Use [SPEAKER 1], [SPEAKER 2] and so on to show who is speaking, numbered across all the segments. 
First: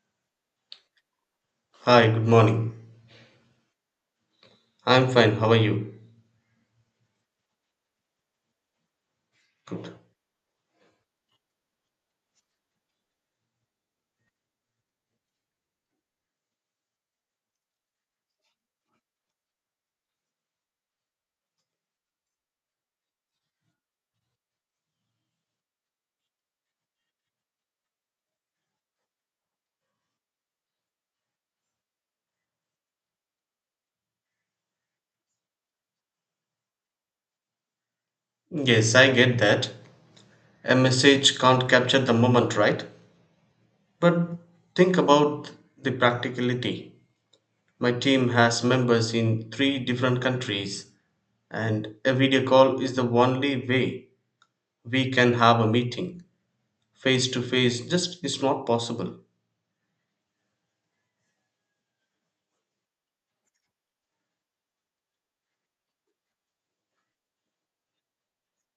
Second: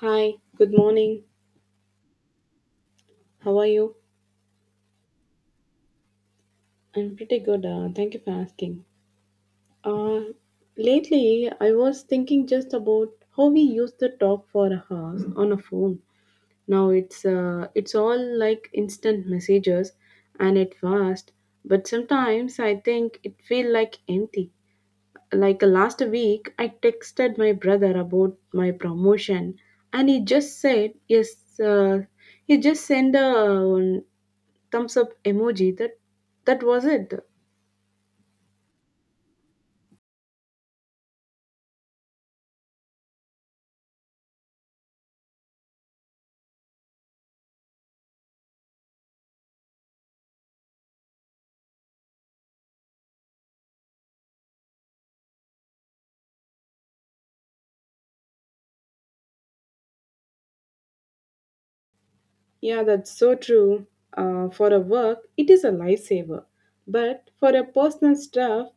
[SPEAKER 1] Hi, good morning.
[SPEAKER 2] Hi, good morning.
[SPEAKER 1] How are you?
[SPEAKER 2] I'm fine. How are you?
[SPEAKER 1] I'm pretty good. Thank you for asking.
[SPEAKER 2] Good.
[SPEAKER 1] Uh, Lately, I was thinking just about how we used to talk for hours on a phone. Now it's all like instant messages, and it fast. But sometimes I think it feel like empty. Like last week, I texted my brother about my promotion, and he just said yes. He just sent a thumbs up emoji that was it,
[SPEAKER 2] Yes, I get that. A message can't capture the moment, right? But think about the practicality. My team has members in three different countries, and a video call is the only way we can have a meeting. Face to face just is not possible.
[SPEAKER 1] yeah, that's so true. For a work it is a lifesaver, but for a personal stuff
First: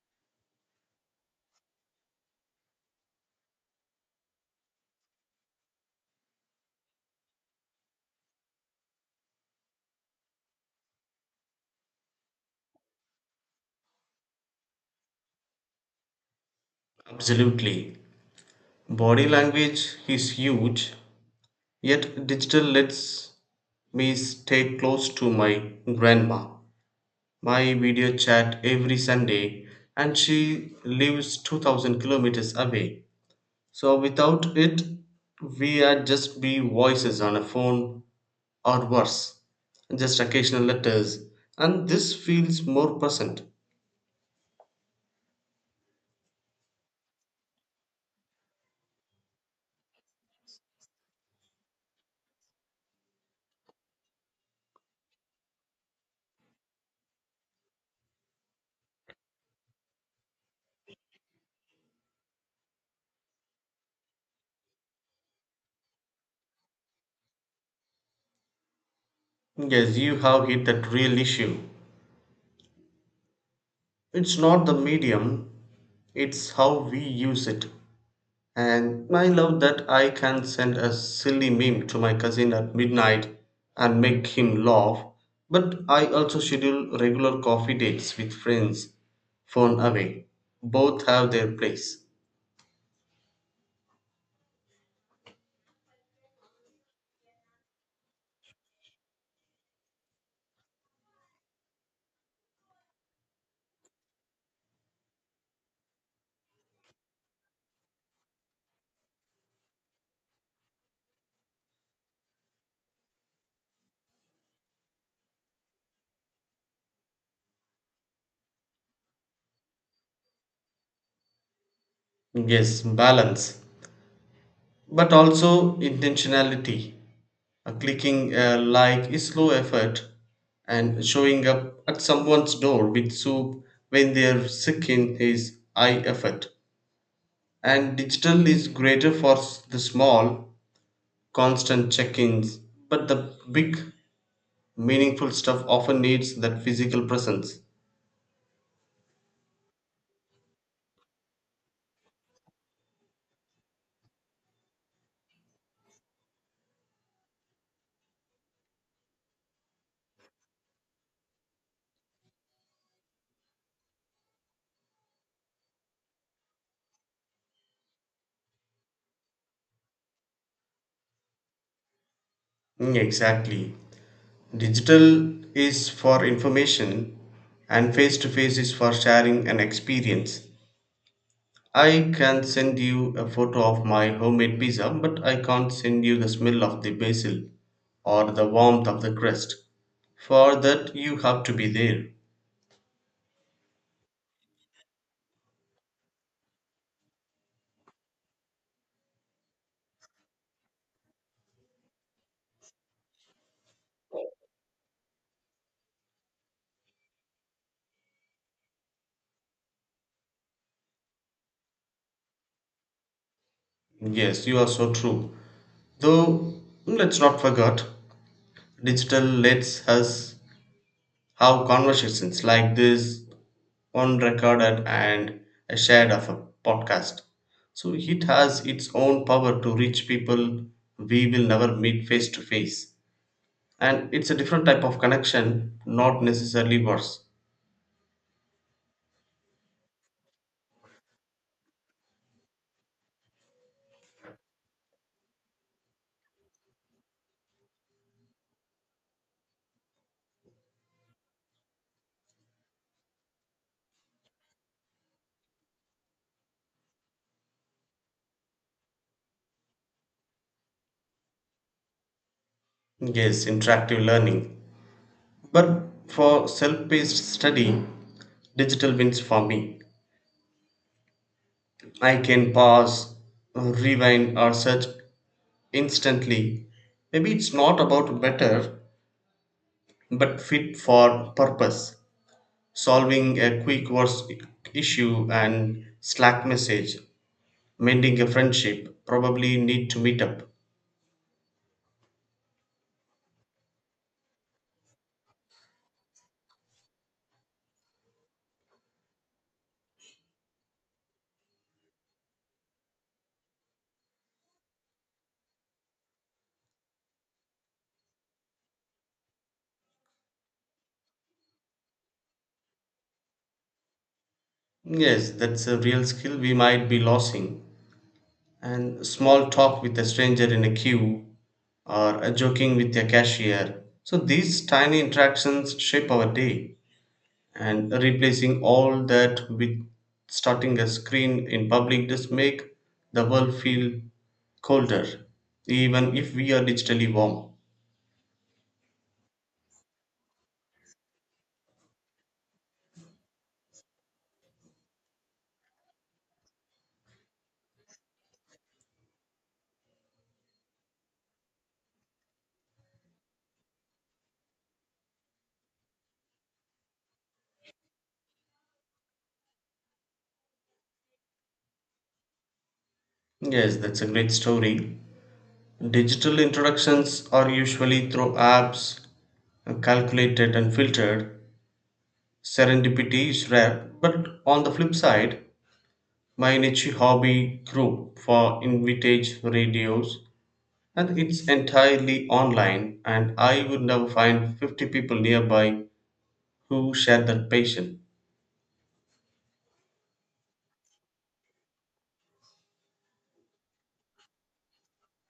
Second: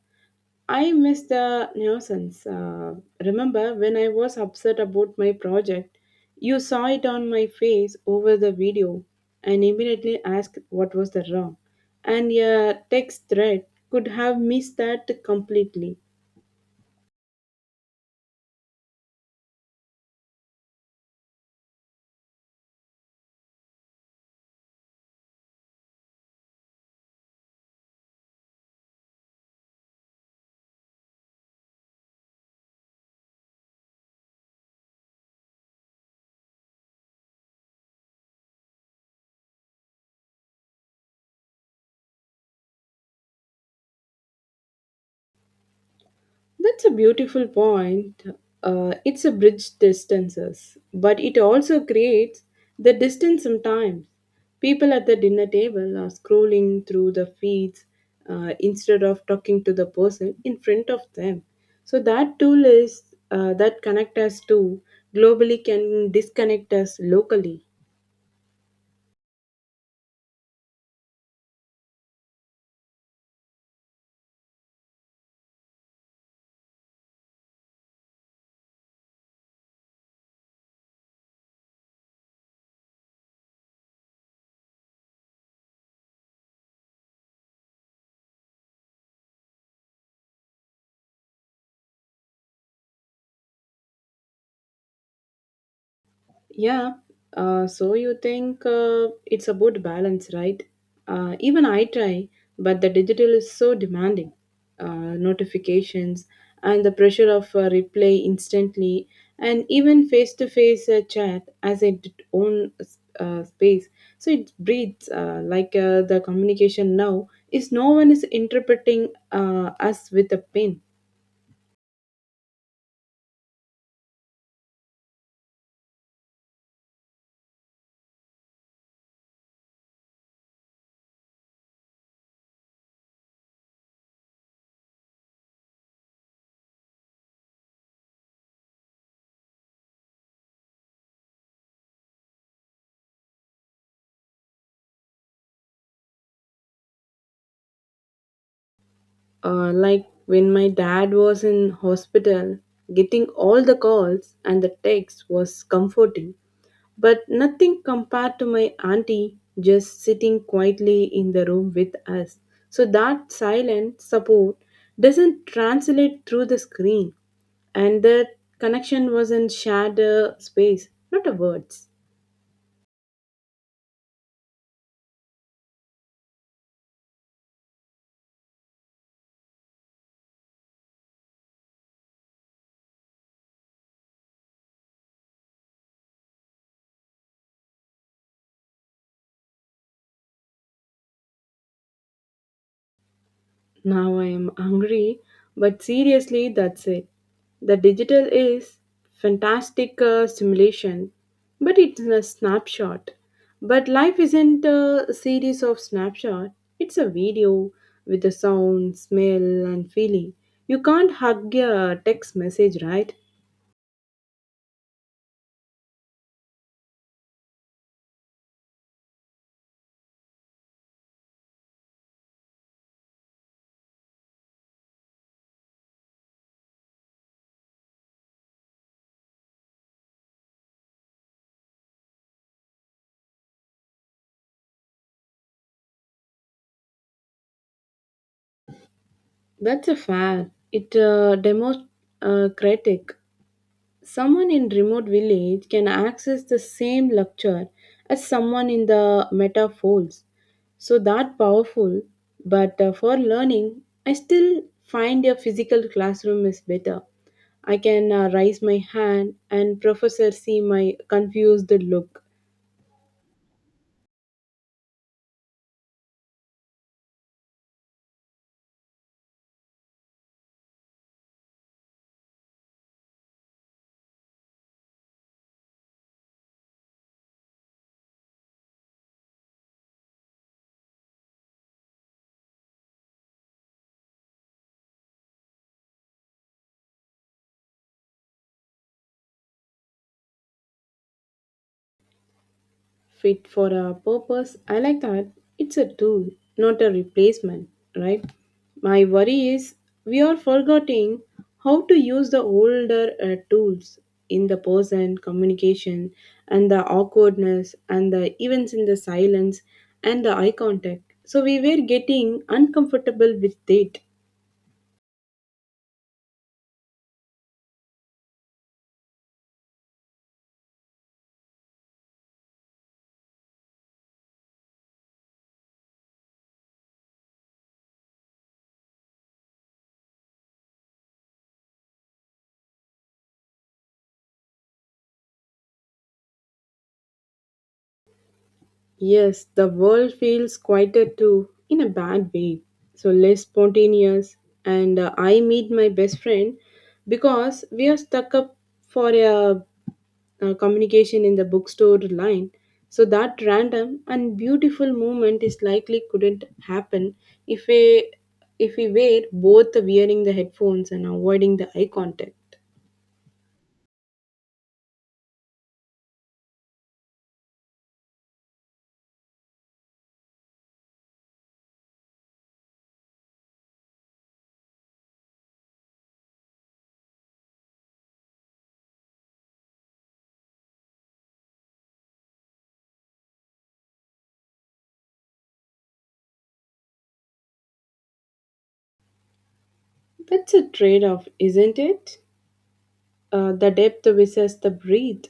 [SPEAKER 1] I miss the nuisance. Remember when I was upset about my project, you saw it on my face over the video and immediately asked what was the wrong, and a text thread could have missed that completely.
[SPEAKER 2] Absolutely. Body language is huge, yet digital lets me stay close to my grandma. My video chat every Sunday, and she lives 2000 kilometers away. So, without it, we are just be voices on a phone or worse, just occasional letters, and this feels more present.
[SPEAKER 1] That's a beautiful point. It's a bridge distances, but it also creates the distance sometimes. People at the dinner table are scrolling through the feeds instead of talking to the person in front of them. So that tool is that connect us to globally can disconnect us locally.
[SPEAKER 2] Yes, you have hit that real issue. It's not the medium, it's how we use it. And I love that I can send a silly meme to my cousin at midnight and make him laugh. But I also schedule regular coffee dates with friends, phone away. Both have their place.
[SPEAKER 1] Yeah. So you think it's a good balance, right? Even I try, but the digital is so demanding. Notifications and the pressure of replay instantly, and even face to face chat as its own space. So it breeds the communication now is no one is interpreting us with a pen.
[SPEAKER 2] Yes, balance, but also intentionality. Clicking a like is slow effort, and showing up at someone's door with soup when they're sick in is high effort. And digital is greater for the small, constant check ins, but the big, meaningful stuff often needs that physical presence.
[SPEAKER 1] Like when my dad was in hospital, getting all the calls and the texts was comforting, but nothing compared to my auntie just sitting quietly in the room with us. So that silent support doesn't translate through the screen, and the connection was in shared space, not a words.
[SPEAKER 2] Mm, exactly. Digital is for information, and face to face is for sharing an experience. I can send you a photo of my homemade pizza, but I can't send you the smell of the basil or the warmth of the crust. For that, you have to be there.
[SPEAKER 1] Now I am hungry, but seriously, that's it. The digital is fantastic simulation, but it's a snapshot. But life isn't a series of snapshot. It's a video with a sound, smell, and feeling. You can't hug a text message, right?
[SPEAKER 2] Yes, you are so true. Though, let's not forget, digital lets us how conversations like this unrecorded and a shared of a podcast, so it has its own power to reach people we will never meet face to face, and it's a different type of connection, not necessarily worse.
[SPEAKER 1] That's a fair. It demos critic. Someone in remote village can access the same lecture as someone in the metaphors. So that powerful, but for learning, I still find a physical classroom is better. I can raise my hand and professor see my confused look.
[SPEAKER 2] Yes, interactive learning, but for self-paced study digital wins for me. I can pause, rewind, or search instantly. Maybe it's not about better, but fit for purpose, solving a quick worst issue and Slack message, mending a friendship, probably need to meet up.
[SPEAKER 1] Fit for a purpose. I like that. It's a tool, not a replacement, right? My worry is we are forgetting how to use the older tools in the person communication and the awkwardness and the events in the silence and the eye contact. So we were getting uncomfortable with it.
[SPEAKER 2] Yes, that's a real skill we might be losing. And small talk with a stranger in a queue or a joking with a cashier. So these tiny interactions shape our day, and replacing all that with starting a screen in public just make the world feel colder, even if we are digitally warm.
[SPEAKER 1] Yes, the world feels quieter too, in a bad way. So less spontaneous. And I meet my best friend because we are stuck up for a communication in the bookstore line. So that random and beautiful moment is likely couldn't happen if we if we were both wearing the headphones and avoiding the eye contact.
[SPEAKER 2] Yes, that's a great story. Digital introductions are usually through apps, calculated and filtered. Serendipity is rare, but on the flip side, my niche hobby group for invitage radios, and it's entirely online, and I would never find 50 people nearby who share that passion.
[SPEAKER 1] That's a trade off, isn't it? The depth versus the breadth.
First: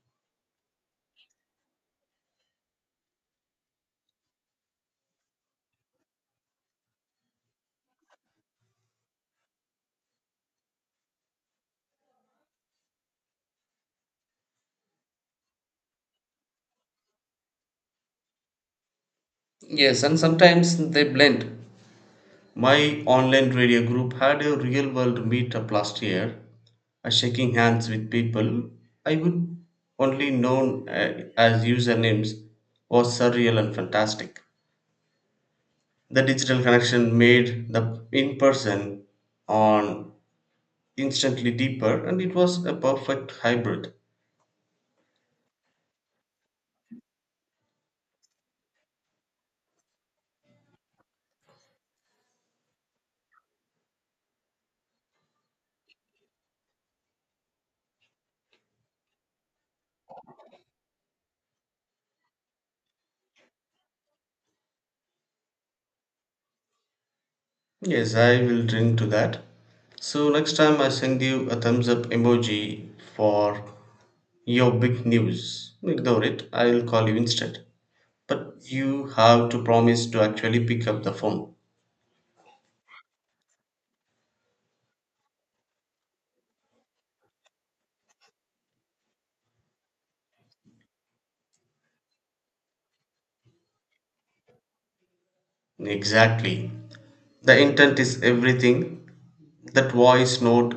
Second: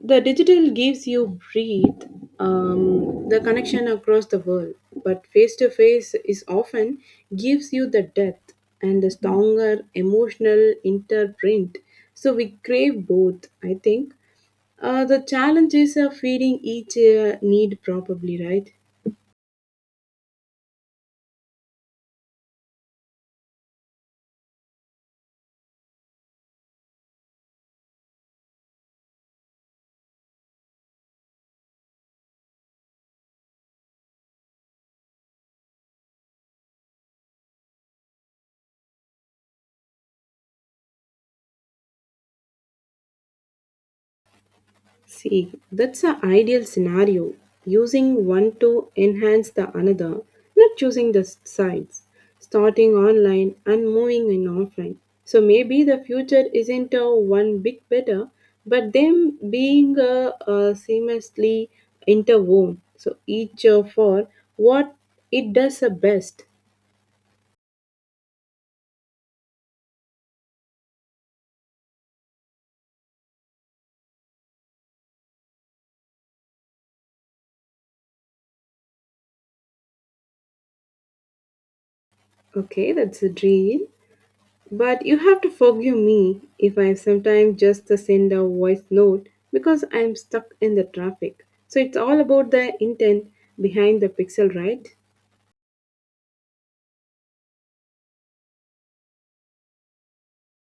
[SPEAKER 1] The digital gives you breathe, the connection across the world, but face to face is often gives you the depth and the stronger emotional interprint. So we crave both, I think. The challenge is of feeding each need, probably, right?
[SPEAKER 2] Yes, and sometimes they blend. My online radio group had a real world meetup last year, shaking hands with people I would only known as usernames, was surreal and fantastic. The digital connection made the in person on instantly deeper, and it was a perfect hybrid.
[SPEAKER 1] See, that's an ideal scenario. Using one to enhance the another, not choosing the sides, starting online and moving in offline. So maybe the future isn't a one bit better, but them being a seamlessly interwoven. So each for what it does the best.
[SPEAKER 2] Yes, I will drink to that. So next time I send you a thumbs up emoji for your big news. Ignore it, I'll call you instead. But you have to promise to actually pick up the phone.
[SPEAKER 1] Okay, that's a dream. But you have to forgive me if I am sometimes just send a voice note because I'm stuck in the traffic. So it's all about the intent behind the pixel, right?
[SPEAKER 2] Exactly. The intent is everything. That voice note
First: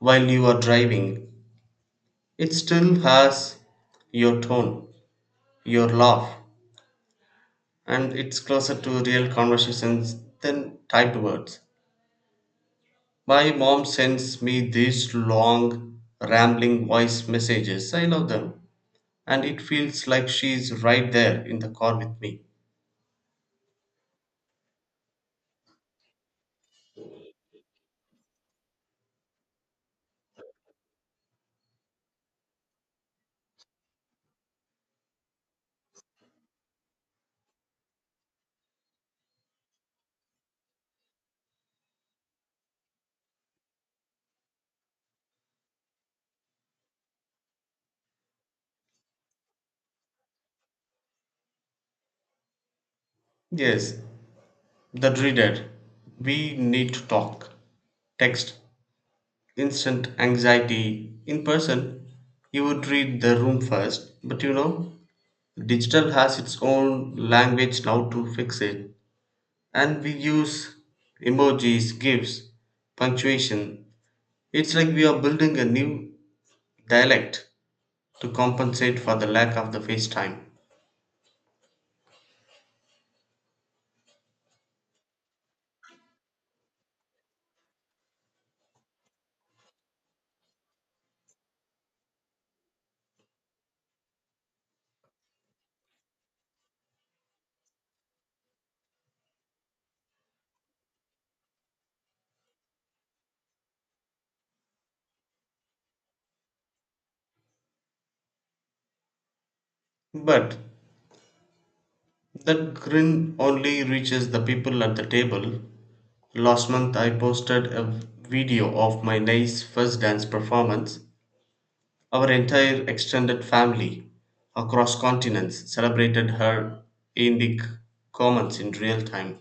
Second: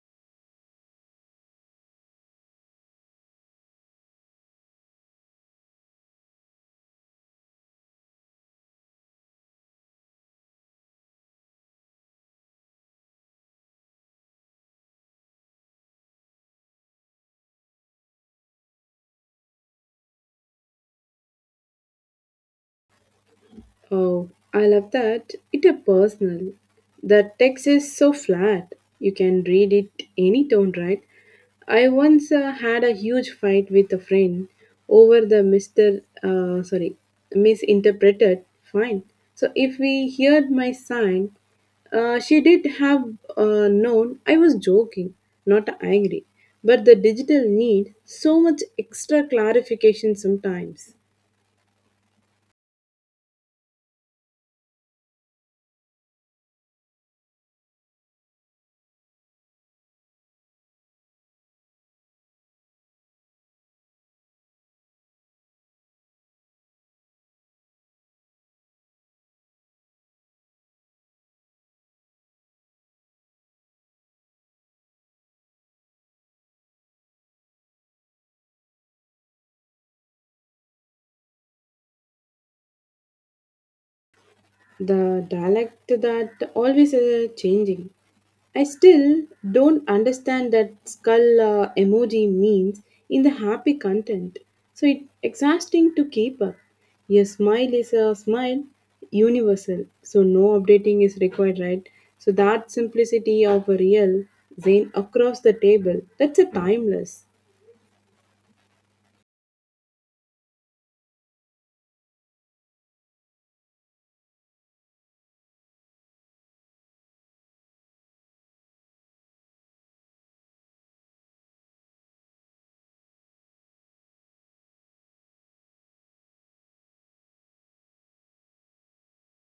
[SPEAKER 2] while you are driving, it still has your tone, your laugh, and it's closer to real conversations than typed words. My mom sends me these long, rambling voice messages. I love them. And it feels like she's right there in the car with me.
[SPEAKER 1] Oh, I love that. It a personal. The text is so flat. You can read it any tone, right? I once had a huge fight with a friend over the Mr., sorry, misinterpreted fine. So if we heard my sign, she did have known I was joking, not angry. But the digital need so much extra clarification sometimes.
[SPEAKER 2] Yes, the dreaded. We need to talk. Text, instant anxiety. In person, you would read the room first. But you know, digital has its own language now to fix it. And we use emojis, GIFs, punctuation. It's like we are building a new dialect to compensate for the lack of the face time.
[SPEAKER 1] The dialect that always changing. I still don't understand that skull emoji means in the happy content. So it's exhausting to keep up. Your smile is a smile universal. So no updating is required, right? So that simplicity of a real Zen across the table, that's a timeless.
[SPEAKER 2] But that grin only reaches the people at the table. Last month, I posted a video of my niece's first dance performance. Our entire extended family across continents celebrated her in the comments in real time.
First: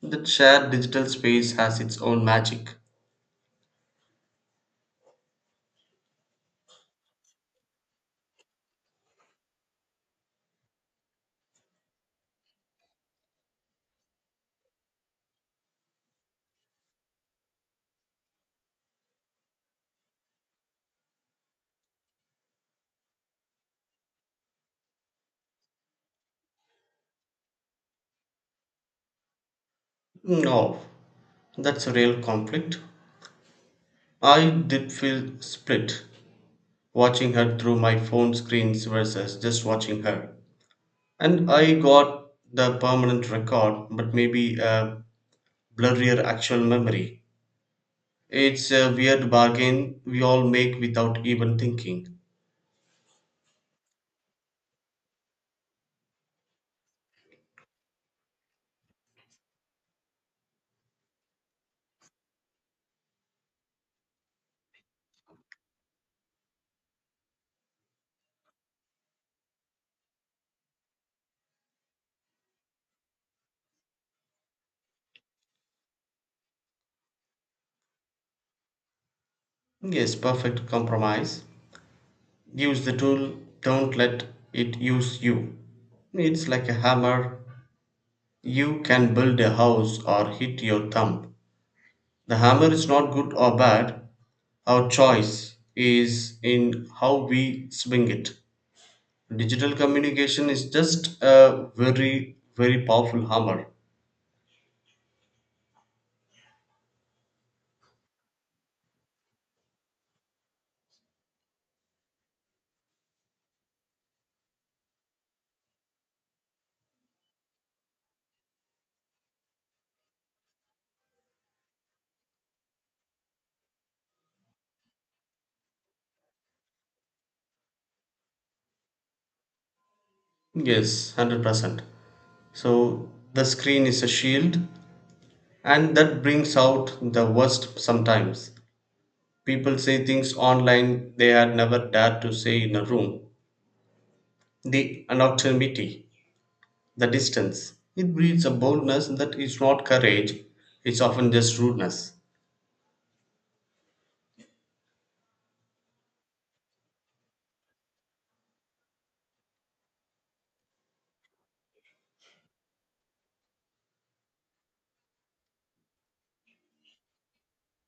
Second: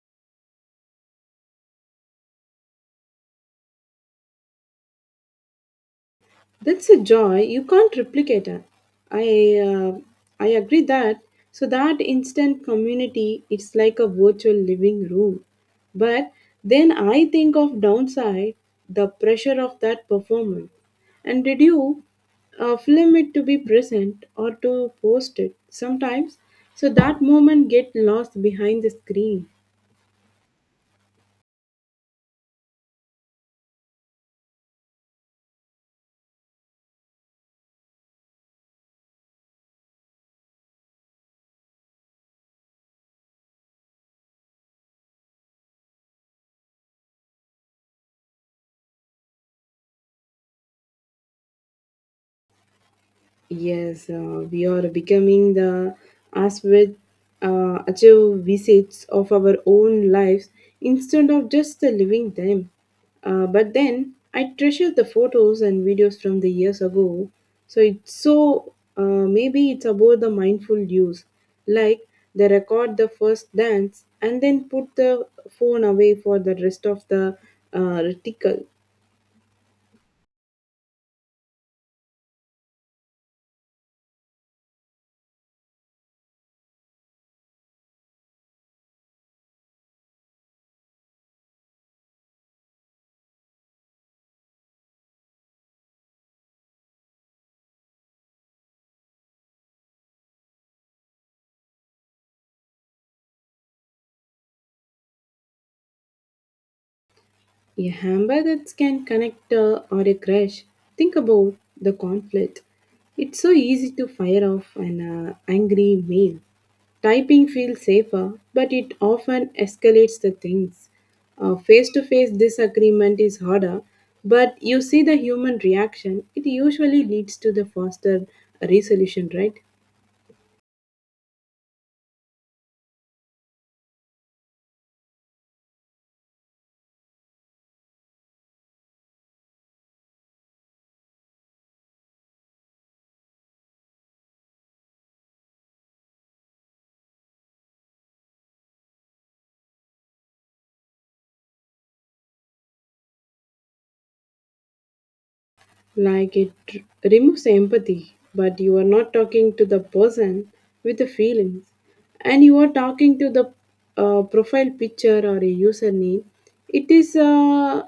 [SPEAKER 2] That shared digital space has its own magic.
[SPEAKER 1] That's a joy you can't replicate. It. I uh, I agree that so that instant community it's like a virtual living room. But then I think of downside the pressure of that performance. And did you film it to be present or to post it sometimes? So that moment get lost behind the screen.
[SPEAKER 2] No, that's a real conflict. I did feel split watching her through my phone screens versus just watching her. And I got the permanent record, but maybe a blurrier actual memory. It's a weird bargain we all make without even thinking.
[SPEAKER 1] Yes, we are becoming the as with achieve visits of our own lives instead of just living them. But then I treasure the photos and videos from the years ago. So it's so maybe it's about the mindful use, like they record the first dance and then put the phone away for the rest of the reticle.
[SPEAKER 2] Yes, perfect compromise. Use the tool, don't let it use you. It's like a hammer. You can build a house or hit your thumb. The hammer is not good or bad; our choice is in how we swing it. Digital communication is just a very powerful hammer.
[SPEAKER 1] A hammer that can connect or a crash. Think about the conflict. It's so easy to fire off an angry mail. Typing feels safer, but it often escalates the things. Face to face disagreement is harder, but you see the human reaction, it usually leads to the faster resolution, right?
[SPEAKER 2] Yes, 100%. So the screen is a shield, and that brings out the worst sometimes. People say things online they had never dared to say in a room. The anonymity, the distance, it breeds a boldness that is not courage, it's often just rudeness.
[SPEAKER 1] Like it removes empathy, but you are not talking to the person with the feelings, and you are talking to the profile picture or a username. It is uh,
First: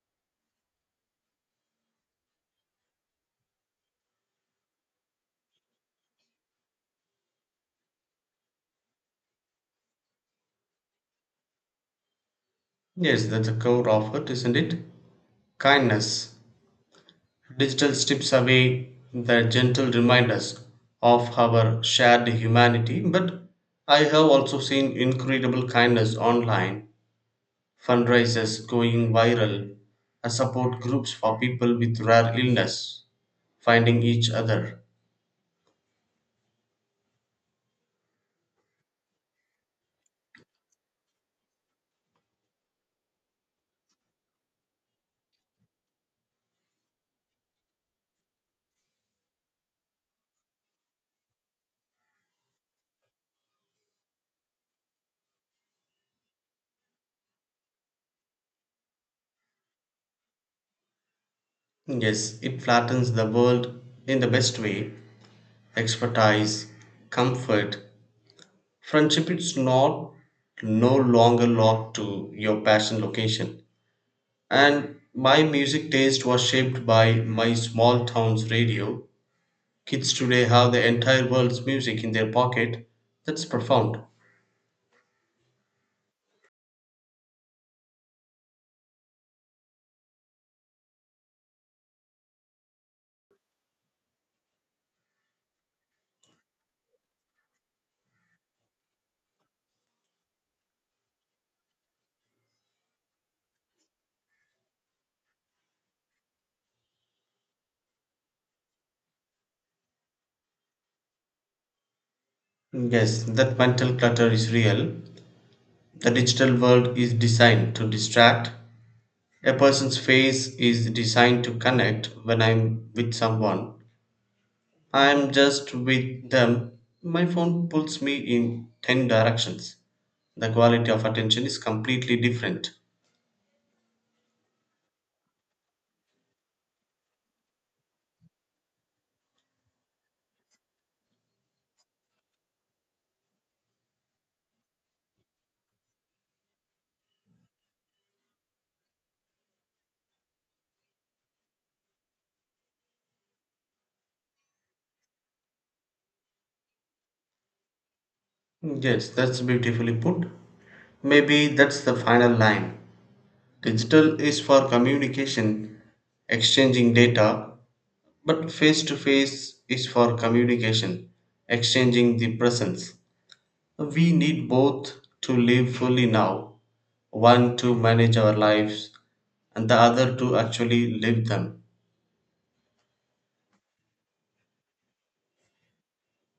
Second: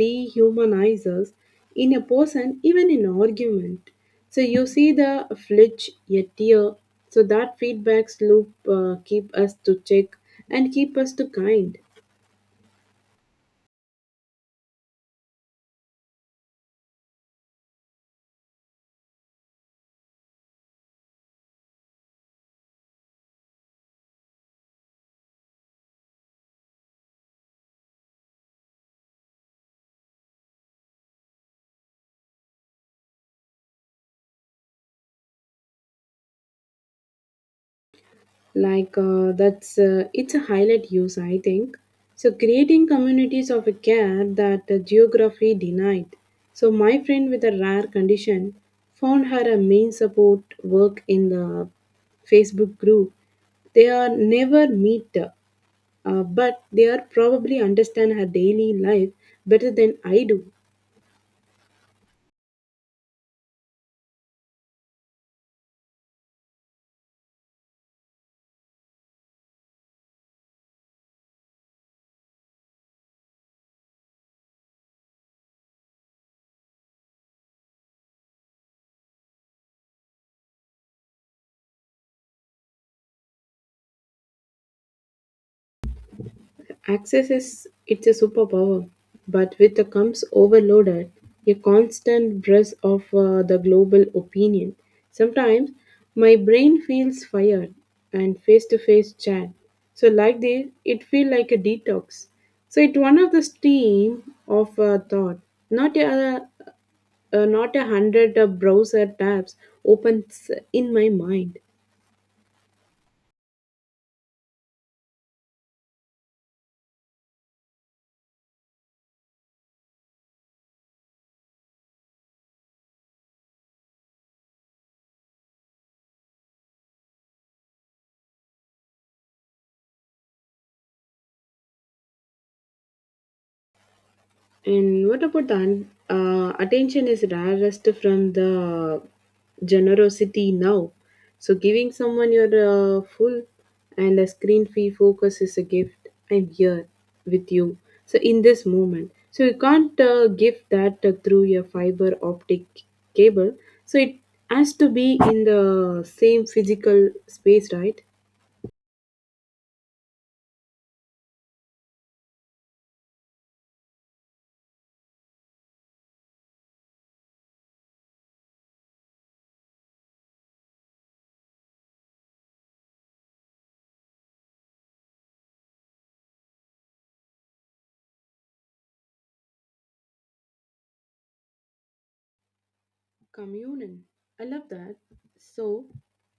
[SPEAKER 1] dehumanizes in a person, even in argument. So you see the flinch, a tear. So that feedbacks loop keep us to check and keep us to kind.
[SPEAKER 2] Yes, that's the core of it, isn't it? Kindness. Digital strips away the gentle reminders of our shared humanity, but I have also seen incredible kindness online, fundraisers going viral, support groups for people with rare illness, finding each other.
[SPEAKER 1] Like that's it's a highlight use I think, so creating communities of care that geography denied. So my friend with a rare condition found her a main support work in the Facebook group. They are never meet, but they are probably understand her daily life better than I do.
[SPEAKER 2] Yes, it flattens the world in the best way. Expertise, comfort, friendship is not no longer locked to your passion location. And my music taste was shaped by my small town's radio. Kids today have the entire world's music in their pocket. That's profound.
[SPEAKER 1] Access is it's a superpower, but with it comes overloaded, a constant breath of the global opinion. Sometimes my brain feels fired and face-to-face chat. So like this, it feels like a detox. So it's one of the stream of thought, not a not a hundred browser tabs opens in my mind.
[SPEAKER 2] Yes, that mental clutter is real. The digital world is designed to distract. A person's face is designed to connect. When I'm with someone, I'm just with them. My phone pulls me in 10 directions. The quality of attention is completely different.
[SPEAKER 1] And what about the attention is rarest from the generosity now. So giving someone your full and a screen free focus is a gift. I'm here with you. So in this moment, so you can't give that through your fiber optic cable. So it has to be in the same physical space, right?
[SPEAKER 2] Yes, that's beautifully put. Maybe that's the final line. Digital is for communication, exchanging data, but face to face is for communication, exchanging the presence. We need both to live fully now, one to manage our lives, and the other to actually live them.
[SPEAKER 1] Communion. I love that. So,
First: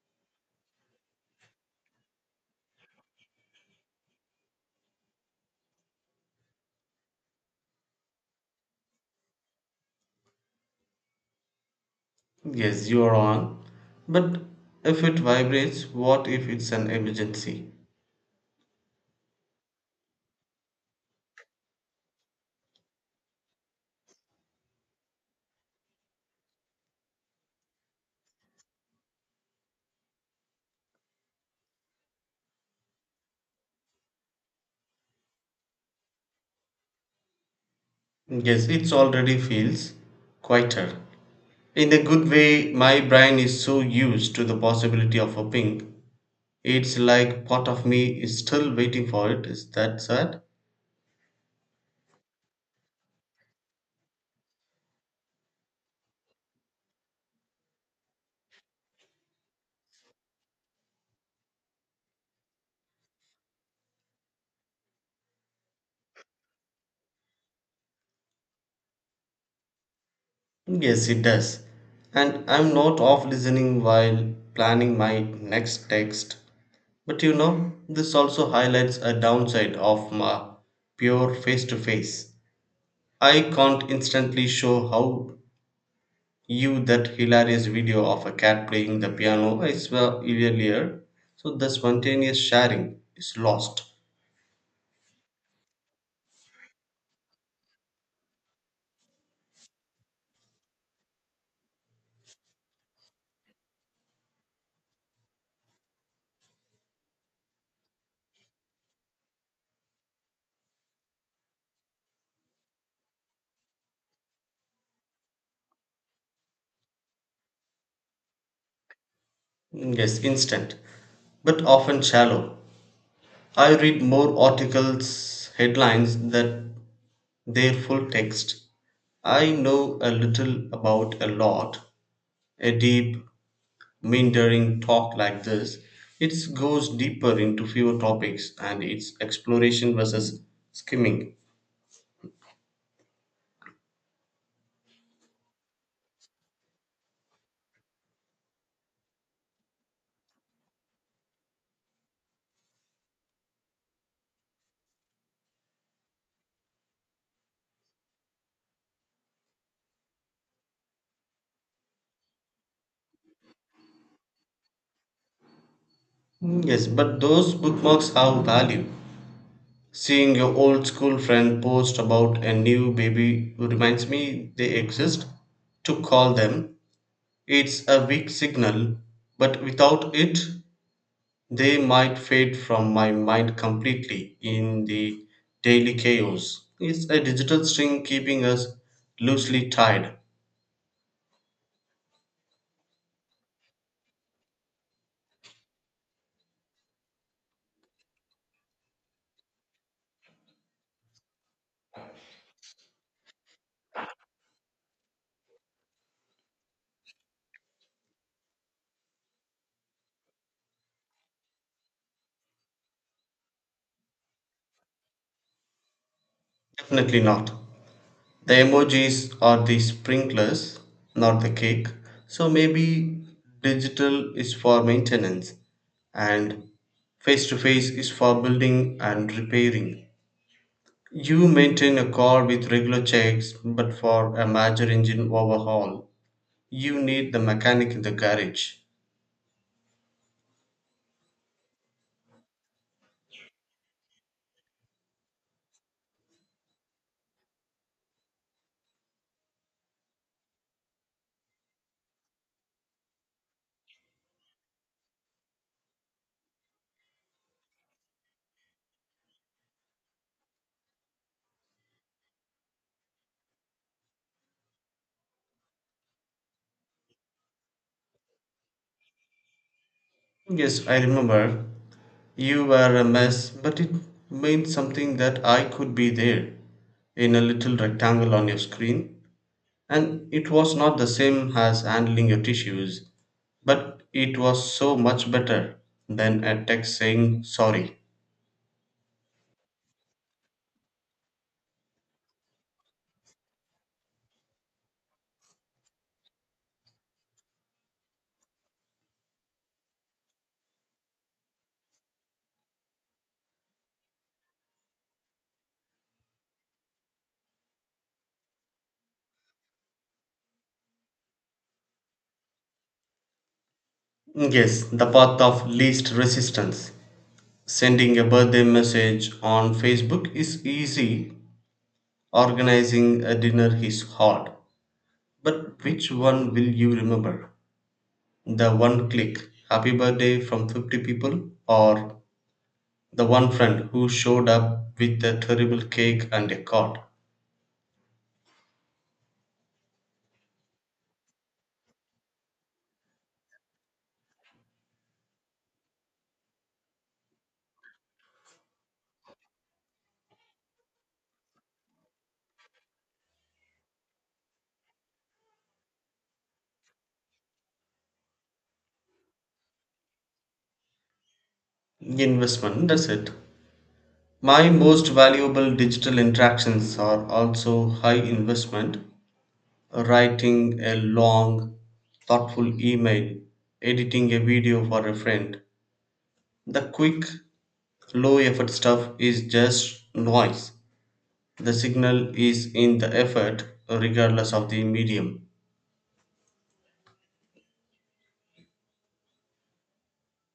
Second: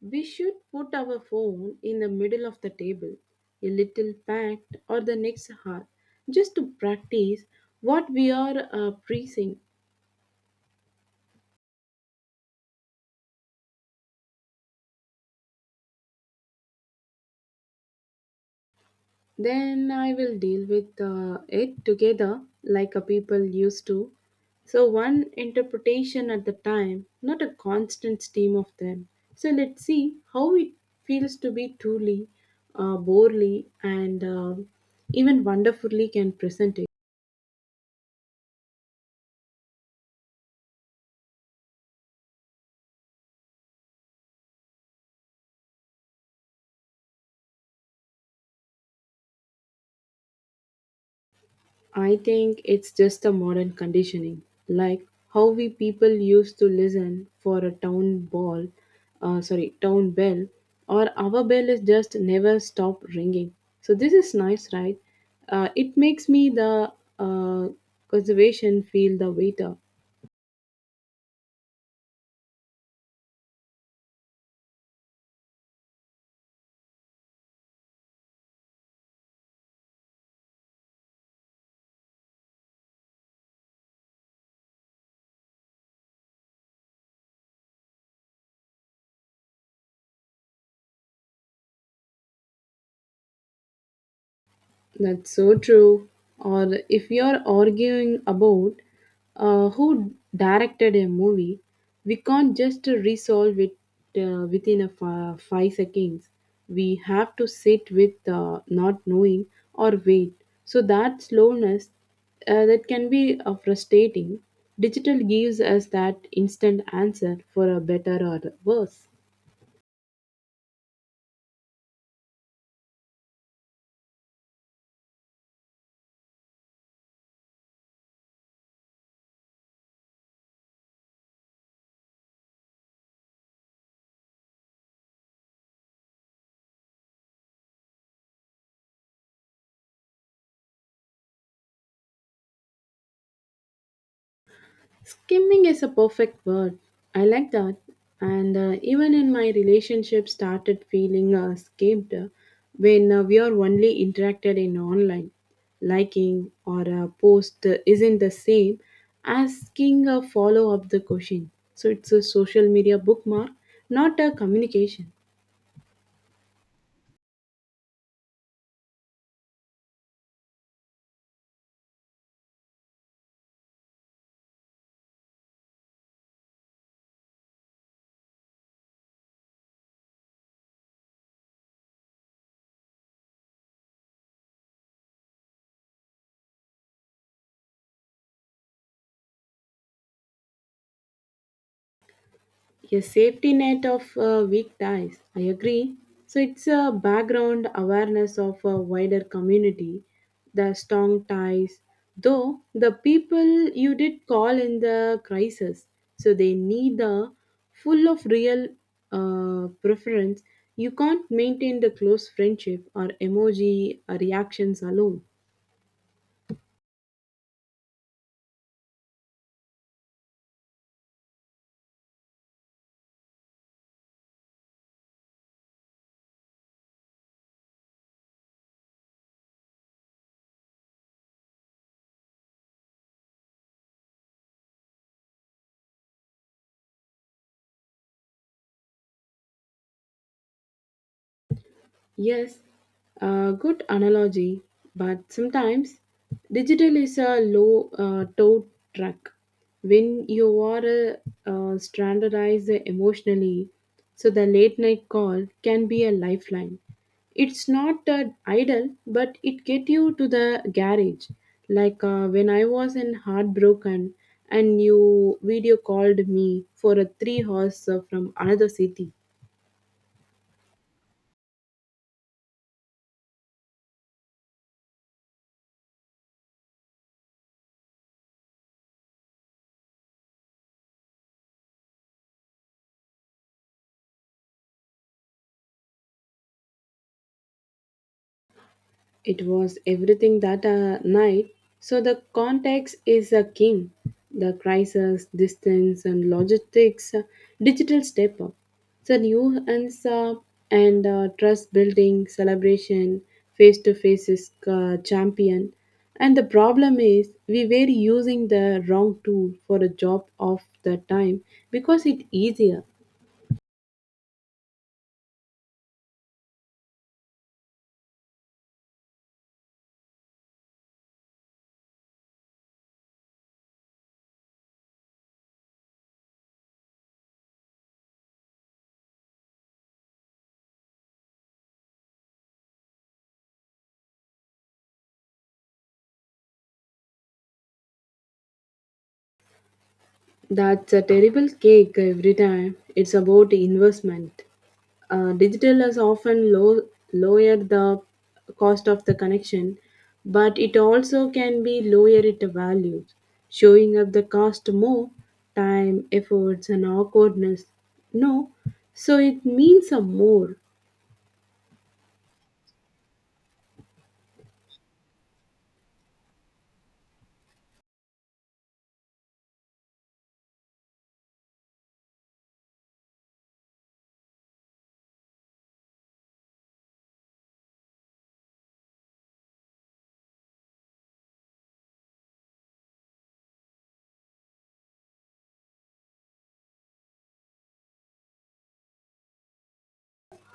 [SPEAKER 1] we should put our phone in the middle of the table, a little packed or the next heart, just to practice what we are preaching.
[SPEAKER 2] Yes, you are on. But if it vibrates, what if it's an emergency?
[SPEAKER 1] Then I will deal with it together like a people used to. So, one interpretation at the time, not a constant stream of them. So, let's see how it feels to be truly, borely, and even wonderfully can present it.
[SPEAKER 2] Yes, it already feels quieter. In a good way, my brain is so used to the possibility of a ping. It's like part of me is still waiting for it. Is that sad?
[SPEAKER 1] I think it's just a modern conditioning, like how we people used to listen for a town ball, sorry, town bell, or our bell is just never stop ringing. So this is nice, right? It makes me the uh, conservation feel the waiter.
[SPEAKER 2] Yes, it does. And I'm not off listening while planning my next text. But you know, this also highlights a downside of my pure face to face. I can't instantly show how you that hilarious video of a cat playing the piano I saw earlier. So the spontaneous sharing is lost.
[SPEAKER 1] That's so true. Or if you're arguing about who directed a movie, we can't just resolve it within a 5 seconds. We have to sit with not knowing or wait. So that slowness that can be frustrating. Digital gives us that instant answer for a better or worse.
[SPEAKER 2] Yes, instant, but often shallow. I read more articles, headlines that their full text. I know a little about a lot, a deep meandering talk like this, it goes deeper into fewer topics, and it's exploration versus skimming.
[SPEAKER 1] Skimming is a perfect word. I like that. And even in my relationship, started feeling skimmed, when we are only interacted in online. Liking or a post isn't the same asking a follow up the question. So it's a social media bookmark, not a communication.
[SPEAKER 2] Mm, yes, but those bookmarks have value. Seeing your old school friend post about a new baby reminds me they exist. To call them, it's a weak signal, but without it, they might fade from my mind completely in the daily chaos. It's a digital string keeping us loosely tied.
[SPEAKER 1] A safety net of weak ties. I agree. So it's a background awareness of a wider community, the strong ties. Though the people you did call in the crisis, so they need the full of real preference. You can't maintain the close friendship or emoji reactions alone.
[SPEAKER 2] Definitely not. The emojis are the sprinklers, not the cake. So maybe digital is for maintenance and face to face is for building and repairing. You maintain a car with regular checks, but for a major engine overhaul, you need the mechanic in the garage.
[SPEAKER 1] Yes, a good analogy, but sometimes digital is a low tow truck. When you are standardized emotionally, so the late night call can be a lifeline. It's not idle, but it get you to the garage. Like when I was in heartbroken, and you video called me for a 3 hours from another city.
[SPEAKER 2] Yes, I remember. You were a mess, but it meant something that I could be there in a little rectangle on your screen. And it was not the same as handling your tissues, but it was so much better than a text saying sorry.
[SPEAKER 1] It was everything that night, so the context is a king. The crisis, distance, and logistics, digital step up. So new and sub and trust building celebration, face to face is champion. And the problem is we were using the wrong tool for a job of the time because it's easier.
[SPEAKER 2] Yes, the path of least resistance. Sending a birthday message on Facebook is easy, organizing a dinner is hard. But which one will you remember? The one click, happy birthday from 50 people, or the one friend who showed up with a terrible cake and a card?
[SPEAKER 1] That's a terrible cake every time. It's about investment. Digital is often low, lower the cost of the connection, but it also can be lower it values, showing up the cost more time, efforts, and awkwardness. No, so it means a more.
[SPEAKER 2] Investment, that's it. My most valuable digital interactions are also high investment. Writing a long, thoughtful email, editing a video for a friend. The quick, low effort stuff is just noise. The signal is in the effort, regardless of the medium.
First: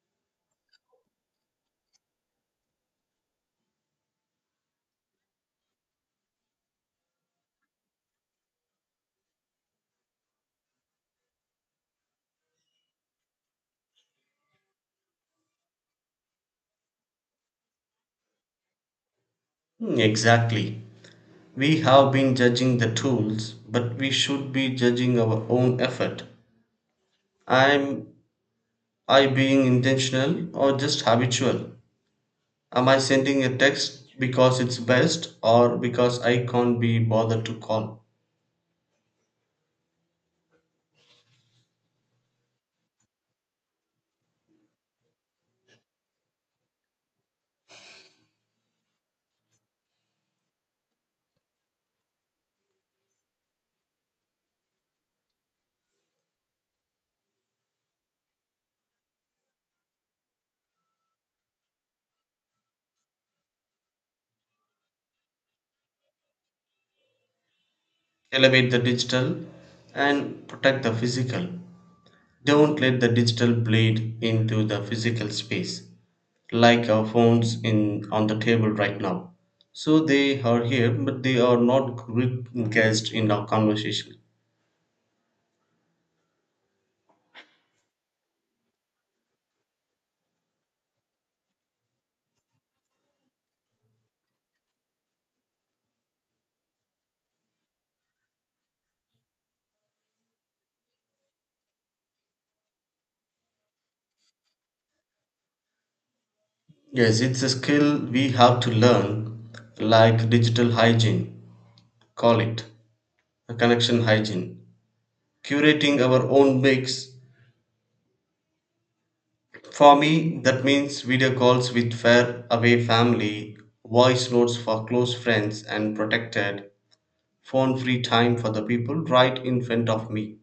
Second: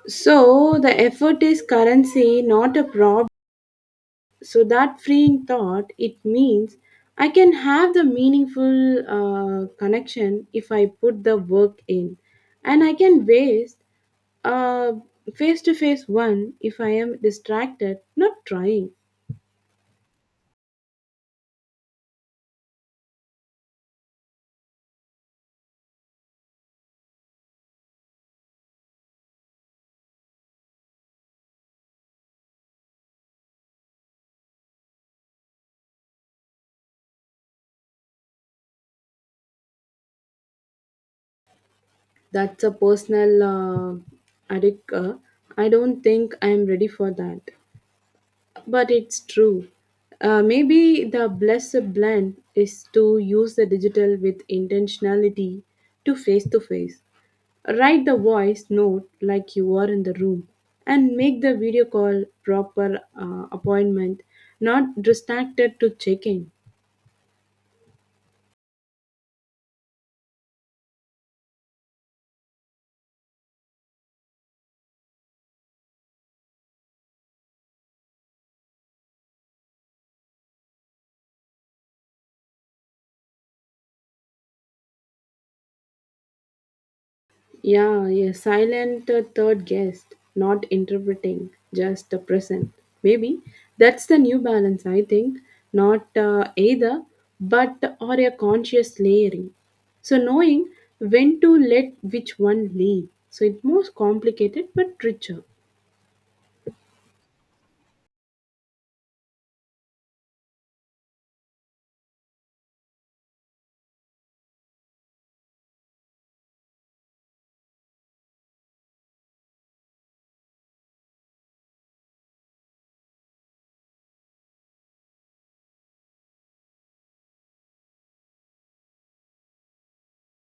[SPEAKER 1] So the effort is currency, not a problem. So that freeing thought it means I can have the meaningful connection if I put the work in, and I can waste a face to face one if I am distracted not trying.
[SPEAKER 2] Hmm, exactly. We have been judging the tools, but we should be judging our own effort. I'm I being intentional or just habitual? Am I sending a text because it's best or because I can't be bothered to call?
[SPEAKER 1] That's a personal addict, I don't think I am ready for that, but it's true. Maybe the blessed blend is to use the digital with intentionality to face to face. Write the voice note like you are in the room and make the video call proper appointment, not distracted to check in.
[SPEAKER 2] Elevate the digital and protect the physical. Don't let the digital bleed into the physical space like our phones in on the table right now. So they are here, but they are not guests in our conversation.
[SPEAKER 1] Yeah, a silent third guest, not interpreting, just the present. Maybe that's the new balance, I think. Not either, but or a conscious layering. So knowing when to let which one lead. So it's more complicated but richer.
[SPEAKER 2] Yes, it's a skill we have to learn, like digital hygiene, call it. Connection hygiene, curating our own mix. For me that means video calls with far away family, voice notes for close friends, and protected phone free time for the people right in front of me.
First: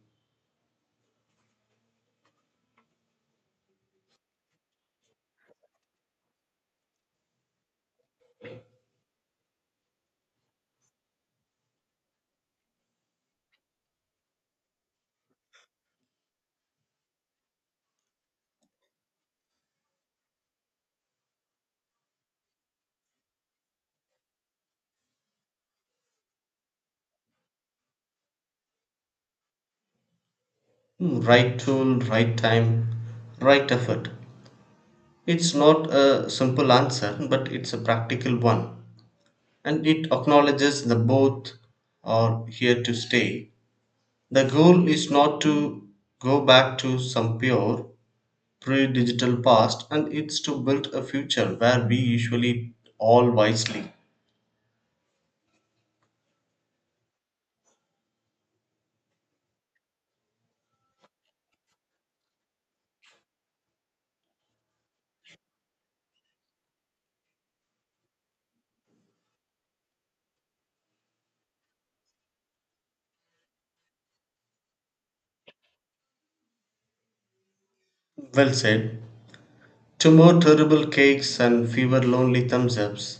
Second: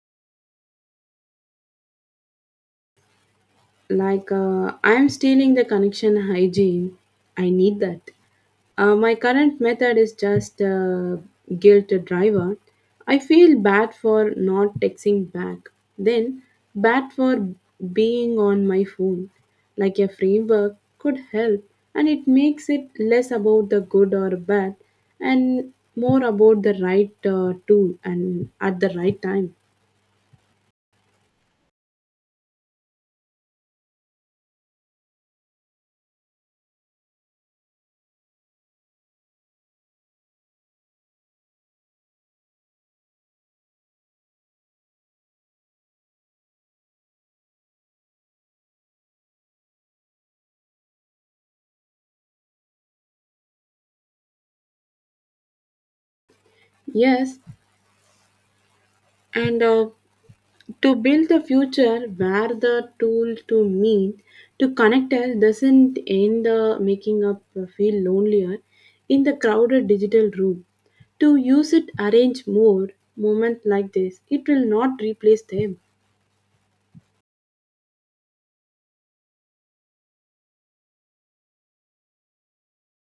[SPEAKER 1] Like, I'm stealing the connection hygiene. I need that. My current method is just a guilt driver. I feel bad for not texting back, then bad for being on my phone. Like a framework could help, and it makes it less about the good or bad and more about the right tool and at the right time.
[SPEAKER 2] Hmm, right tool, right time, right effort. It's not a simple answer, but it's a practical one, and it acknowledges the both are here to stay. The goal is not to go back to some pure pre-digital past, and it's to build a future where we usually all wisely.
[SPEAKER 1] Yes, and to build the future where the tool to meet, to connect us doesn't end the making up feel lonelier in the crowded digital room, to use it arrange more moments like this it will not replace them.
[SPEAKER 2] Well said. Two more terrible cakes and fewer lonely thumbs ups.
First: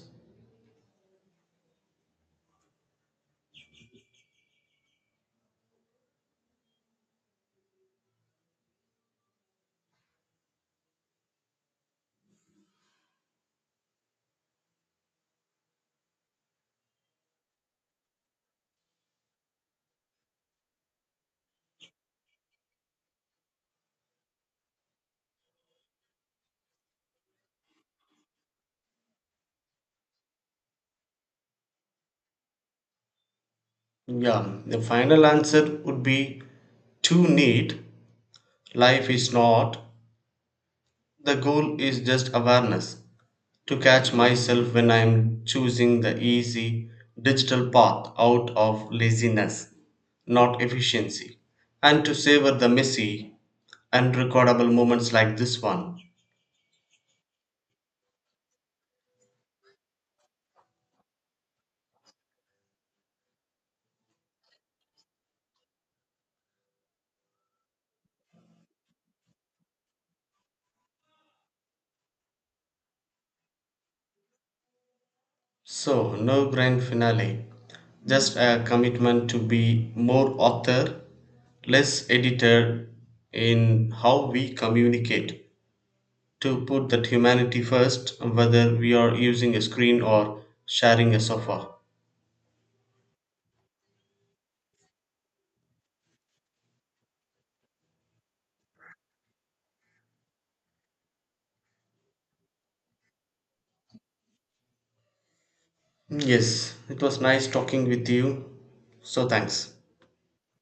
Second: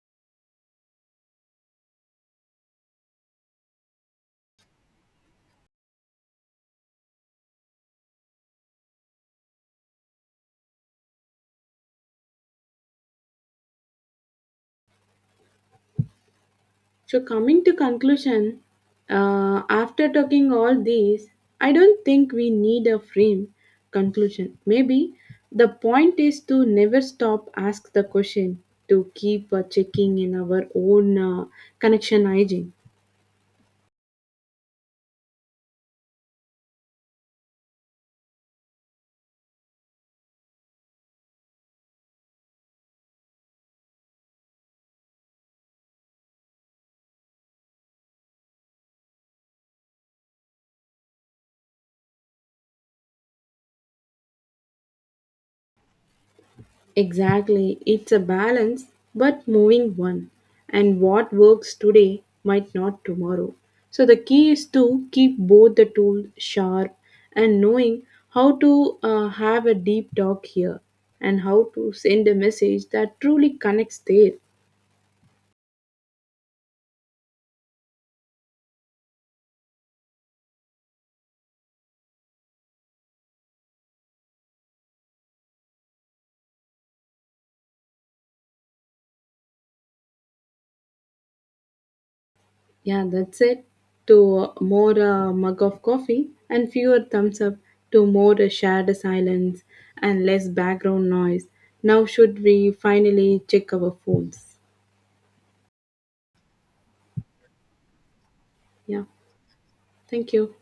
[SPEAKER 1] So coming to conclusion, after talking all these, I don't think we need a frame conclusion. Maybe the point is to never stop ask the question, to keep checking in our own connection hygiene.
[SPEAKER 2] Yeah, the final answer would be too neat. Life is not. The goal is just awareness. To catch myself when I'm choosing the easy digital path out of laziness, not efficiency, and to savor the messy, unrecordable moments like this one.
[SPEAKER 1] Exactly, it's a balance but moving one, and what works today might not tomorrow. So, the key is to keep both the tools sharp and knowing how to have a deep talk here and how to send a message that truly connects there.
[SPEAKER 2] So, no grand finale, just a commitment to be more author, less editor in how we communicate, to put that humanity first, whether we are using a screen or sharing a sofa.
[SPEAKER 1] Yeah, that's it. To more mug of coffee and fewer thumbs up, to more shared silence and less background noise. Now, should we finally check our phones?
[SPEAKER 2] Yes, it was nice talking with you.
[SPEAKER 1] Yeah.
[SPEAKER 2] So, thanks.
[SPEAKER 1] Thank you.